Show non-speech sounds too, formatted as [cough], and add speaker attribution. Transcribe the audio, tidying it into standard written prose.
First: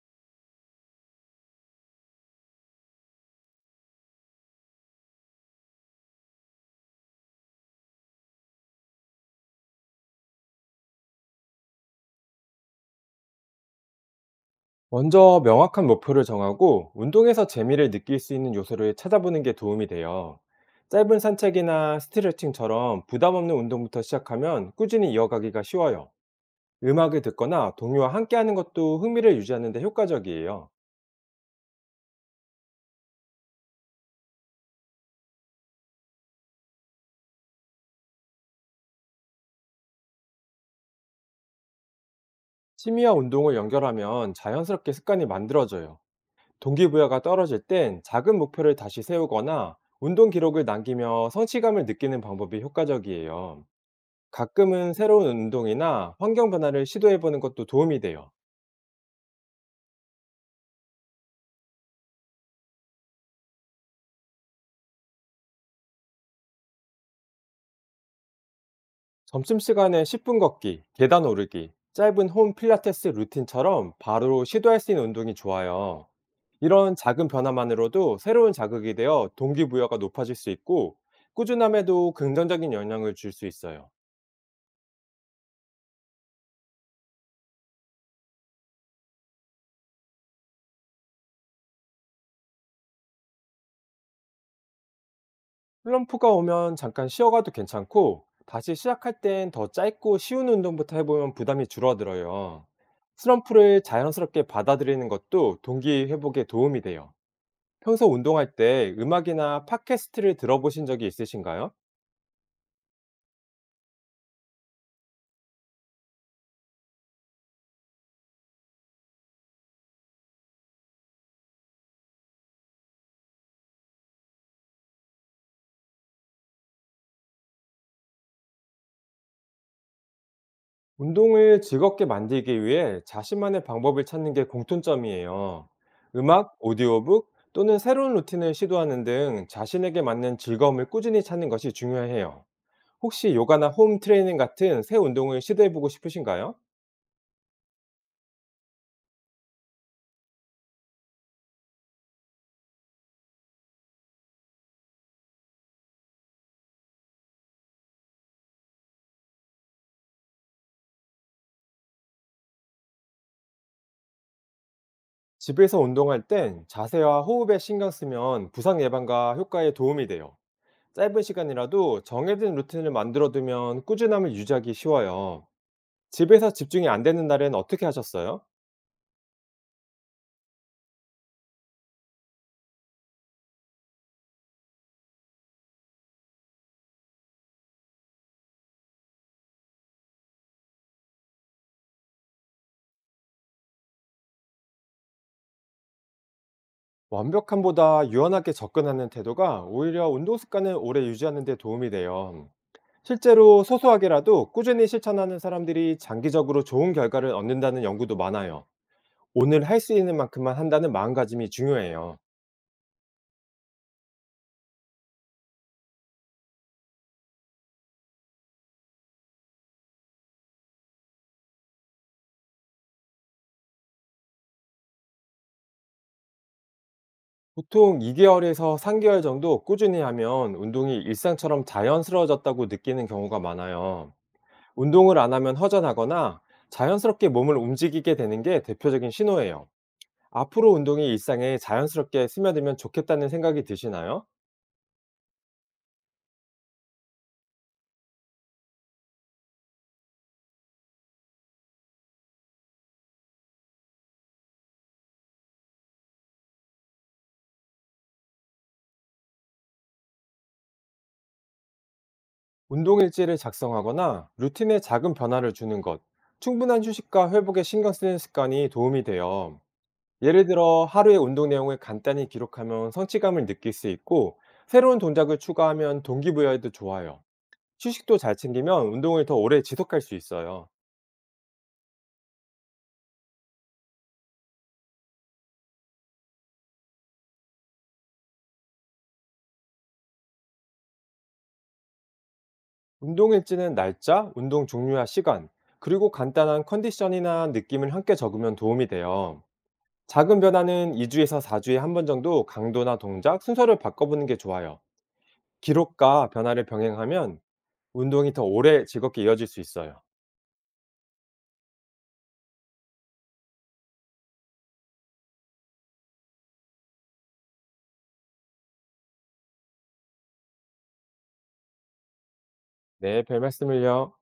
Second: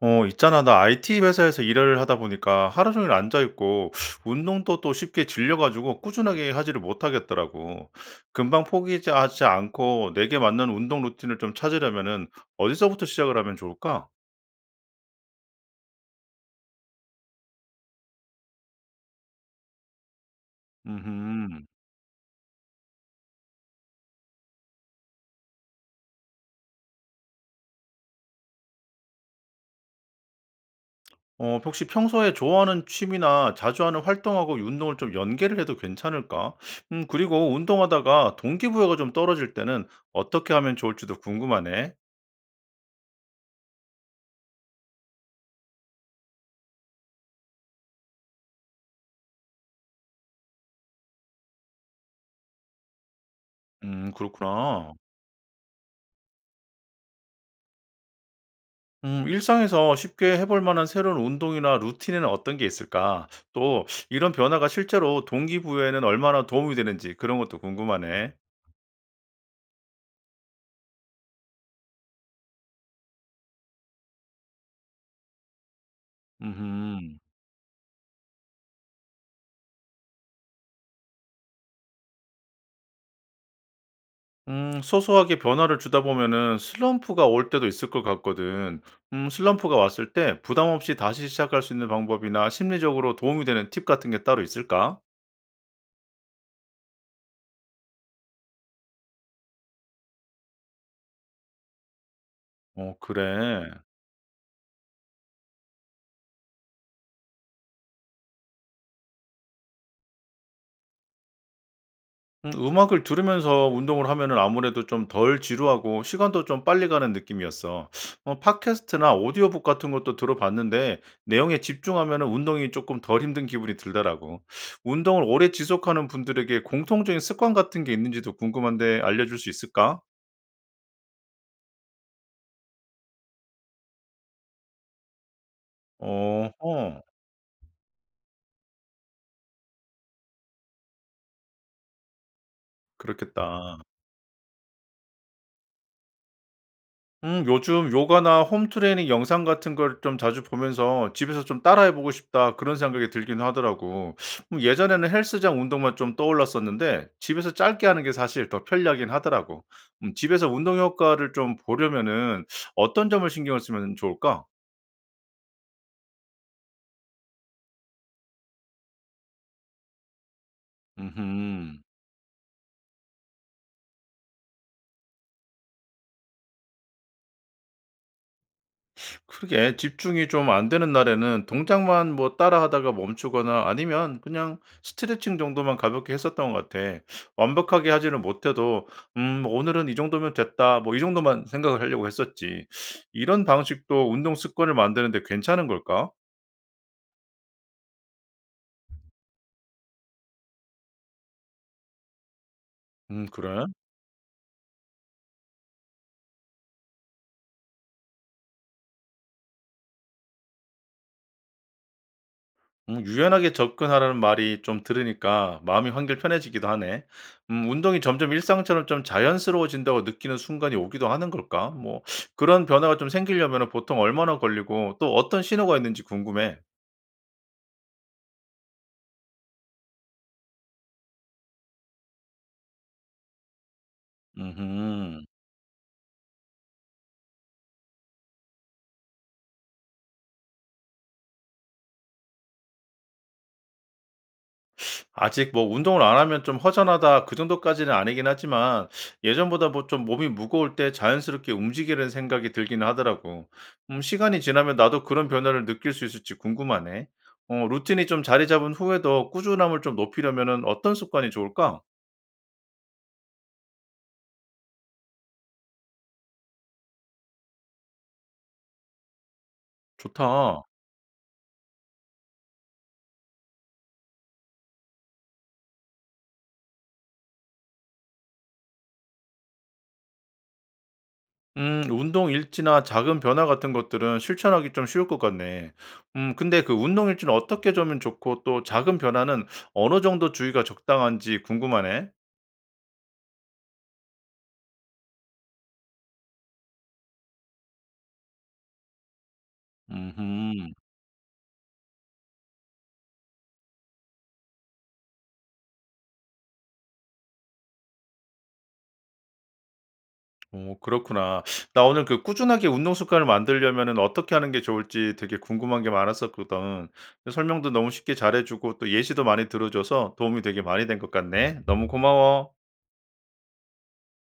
Speaker 1: 어, 있잖아. 나 IT 회사에서 일을 하다 보니까 하루 종일 앉아있고, [sucks teeth] 운동도 또 쉽게 질려가지고 꾸준하게 하지를 못하겠더라고. 금방 포기하지 않고 내게 맞는 운동 루틴을 좀 찾으려면은 어디서부터 시작을 하면 좋을까?
Speaker 2: 먼저 명확한 목표를 정하고 운동에서 재미를 느낄 수 있는 요소를 찾아보는 게 도움이 돼요. 짧은
Speaker 1: 음,
Speaker 2: 산책이나 스트레칭처럼 부담 없는 운동부터 시작하면 꾸준히 이어가기가 쉬워요. 음악을 듣거나 동료와 함께하는 것도 흥미를 유지하는 데 효과적이에요.
Speaker 1: 어, 혹시 평소에 좋아하는 취미나 자주 하는 활동하고 운동을 좀 연계를 해도 괜찮을까? 그리고 운동하다가 동기부여가 좀 떨어질 때는 어떻게 하면 좋을지도 궁금하네.
Speaker 2: 취미와 운동을 연결하면 자연스럽게 습관이 만들어져요. 동기부여가 떨어질 땐 작은 목표를 다시 세우거나 운동 기록을 남기며 성취감을 느끼는 방법이 효과적이에요.
Speaker 1: 그렇구나.
Speaker 2: 가끔은 새로운 운동이나 환경 변화를 시도해 보는 것도 도움이 돼요.
Speaker 1: 일상에서 쉽게 해볼 만한 새로운 운동이나 루틴에는 어떤 게 있을까? 또 이런 변화가 실제로 동기부여에는 얼마나 도움이 되는지 그런 것도 궁금하네.
Speaker 2: 점심시간에 10분 걷기, 계단 오르기, 짧은 홈 필라테스 루틴처럼 바로 시도할 수 있는 운동이 좋아요. 이런
Speaker 1: 음,
Speaker 2: 작은 변화만으로도 새로운 자극이 되어 동기부여가 높아질 수 있고 꾸준함에도 긍정적인 영향을 줄 수 있어요.
Speaker 1: 음, 소소하게 변화를 주다 보면은 슬럼프가 올 때도 있을 것 같거든. 슬럼프가 왔을 때 부담 없이 다시 시작할 수 있는 방법이나 심리적으로 도움이 되는 팁 같은 게 따로 있을까?
Speaker 2: 슬럼프가 오면 잠깐 쉬어가도 괜찮고, 다시 시작할 땐 더 짧고 쉬운 운동부터 해보면 부담이 줄어들어요.
Speaker 1: 어, 그래.
Speaker 2: 슬럼프를 자연스럽게 받아들이는 것도 동기 회복에 도움이 돼요. 평소 운동할 때 음악이나 팟캐스트를 들어보신 적이 있으신가요?
Speaker 1: 음악을 들으면서 운동을 하면은 아무래도 좀 덜 지루하고 시간도 좀 빨리 가는 느낌이었어. 어 팟캐스트나 오디오북 같은 것도 들어봤는데 내용에 집중하면은 운동이 조금 덜 힘든 기분이 들더라고. 운동을 오래 지속하는 분들에게 공통적인 습관 같은 게 있는지도 궁금한데 알려줄 수 있을까?
Speaker 2: 운동을 즐겁게 만들기 위해 자신만의 방법을 찾는 게 공통점이에요. 음악,
Speaker 1: 어허.
Speaker 2: 오디오북 또는 새로운 루틴을 시도하는 등 자신에게 맞는 즐거움을 꾸준히 찾는 것이 중요해요. 혹시 요가나
Speaker 1: 그렇겠다.
Speaker 2: 홈 트레이닝 같은 새 운동을 시도해 보고 싶으신가요?
Speaker 1: 요즘 요가나 홈트레이닝 영상 같은 걸 좀 자주 보면서 집에서 좀 따라해 보고 싶다 그런 생각이 들긴 하더라고. 예전에는 헬스장 운동만 좀 떠올랐었는데 집에서 짧게 하는 게 사실 더 편리하긴 하더라고. 집에서 운동 효과를 좀 보려면은 어떤 점을 신경을 쓰면 좋을까?
Speaker 2: 집에서 운동할 땐 자세와 호흡에 신경 쓰면 부상 예방과 효과에 도움이 돼요. 짧은
Speaker 1: 음
Speaker 2: 시간이라도 정해진 루틴을 만들어 두면 꾸준함을 유지하기 쉬워요. 집에서 집중이 안 되는 날엔 어떻게 하셨어요?
Speaker 1: 그러게 집중이 좀 안 되는 날에는 동작만 뭐 따라하다가 멈추거나 아니면 그냥 스트레칭 정도만 가볍게 했었던 것 같아. 완벽하게 하지는 못해도 뭐 오늘은 이 정도면 됐다. 뭐 이 정도만 생각을 하려고 했었지. 이런 방식도 운동 습관을 만드는데 괜찮은 걸까?
Speaker 2: 완벽함보다 유연하게 접근하는 태도가 오히려 운동 습관을 오래 유지하는 데 도움이 돼요.
Speaker 1: 그래.
Speaker 2: 실제로 소소하게라도 꾸준히 실천하는 사람들이 장기적으로 좋은 결과를 얻는다는 연구도 많아요. '오늘 할 수 있는 만큼만 한다.'는 마음가짐이 중요해요.
Speaker 1: 유연하게 접근하라는 말이 좀 들으니까 마음이 한결 편해지기도 하네. 운동이 점점 일상처럼 좀 자연스러워진다고 느끼는 순간이 오기도 하는 걸까? 뭐 그런 변화가 좀 생기려면 보통 얼마나 걸리고 또 어떤 신호가 있는지 궁금해.
Speaker 2: 보통 2 개월에서 3 개월 정도 꾸준히 하면 운동이 일상처럼 자연스러워졌다고 느끼는 경우가 많아요. 운동을
Speaker 1: 음
Speaker 2: 안 하면 허전하거나 자연스럽게 몸을 움직이게 되는 게 대표적인 신호예요. 앞으로 운동이 일상에 자연스럽게 스며들면 좋겠다는 생각이 드시나요?
Speaker 1: 아직 뭐 운동을 안 하면 좀 허전하다 그 정도까지는 아니긴 하지만 예전보다 뭐 좀 몸이 무거울 때 자연스럽게 움직이는 생각이 들기는 하더라고. 시간이 지나면 나도 그런 변화를 느낄 수 있을지 궁금하네. 어, 루틴이 좀 자리 잡은 후에도 꾸준함을 좀 높이려면은 어떤 습관이 좋을까?
Speaker 2: 운동 일지를 작성하거나 루틴에 작은 변화를 주는 것, 충분한 휴식과 회복에 신경 쓰는 습관이 도움이 돼요. 예를
Speaker 1: 좋다.
Speaker 2: 들어 하루의 운동 내용을 간단히 기록하면 성취감을 느낄 수 있고 새로운 동작을 추가하면 동기부여에도 좋아요. 휴식도 잘 챙기면 운동을 더 오래 지속할 수 있어요.
Speaker 1: 운동 일지나 작은 변화 같은 것들은 실천하기 좀 쉬울 것 같네. 근데 그 운동 일지는 어떻게 짜면 좋고 또 작은 변화는 어느 정도 주의가 적당한지 궁금하네.
Speaker 2: 운동 일지는 날짜, 운동 종류와 시간, 그리고 간단한 컨디션이나 느낌을 함께 적으면 도움이 돼요. 작은
Speaker 1: 음흠.
Speaker 2: 변화는 2주에서 4주에 한 번 정도 강도나 동작, 순서를 바꿔보는 게 좋아요. 기록과 변화를 병행하면 운동이 더 오래 즐겁게 이어질 수 있어요.
Speaker 1: 오, 그렇구나. 나 오늘 그 꾸준하게 운동 습관을 만들려면은 어떻게 하는 게 좋을지 되게 궁금한 게 많았었거든. 설명도 너무 쉽게 잘해 주고 또 예시도 많이 들어 줘서 도움이 되게 많이 된 것 같네. 너무 고마워.
Speaker 2: 네, 별 말씀을요.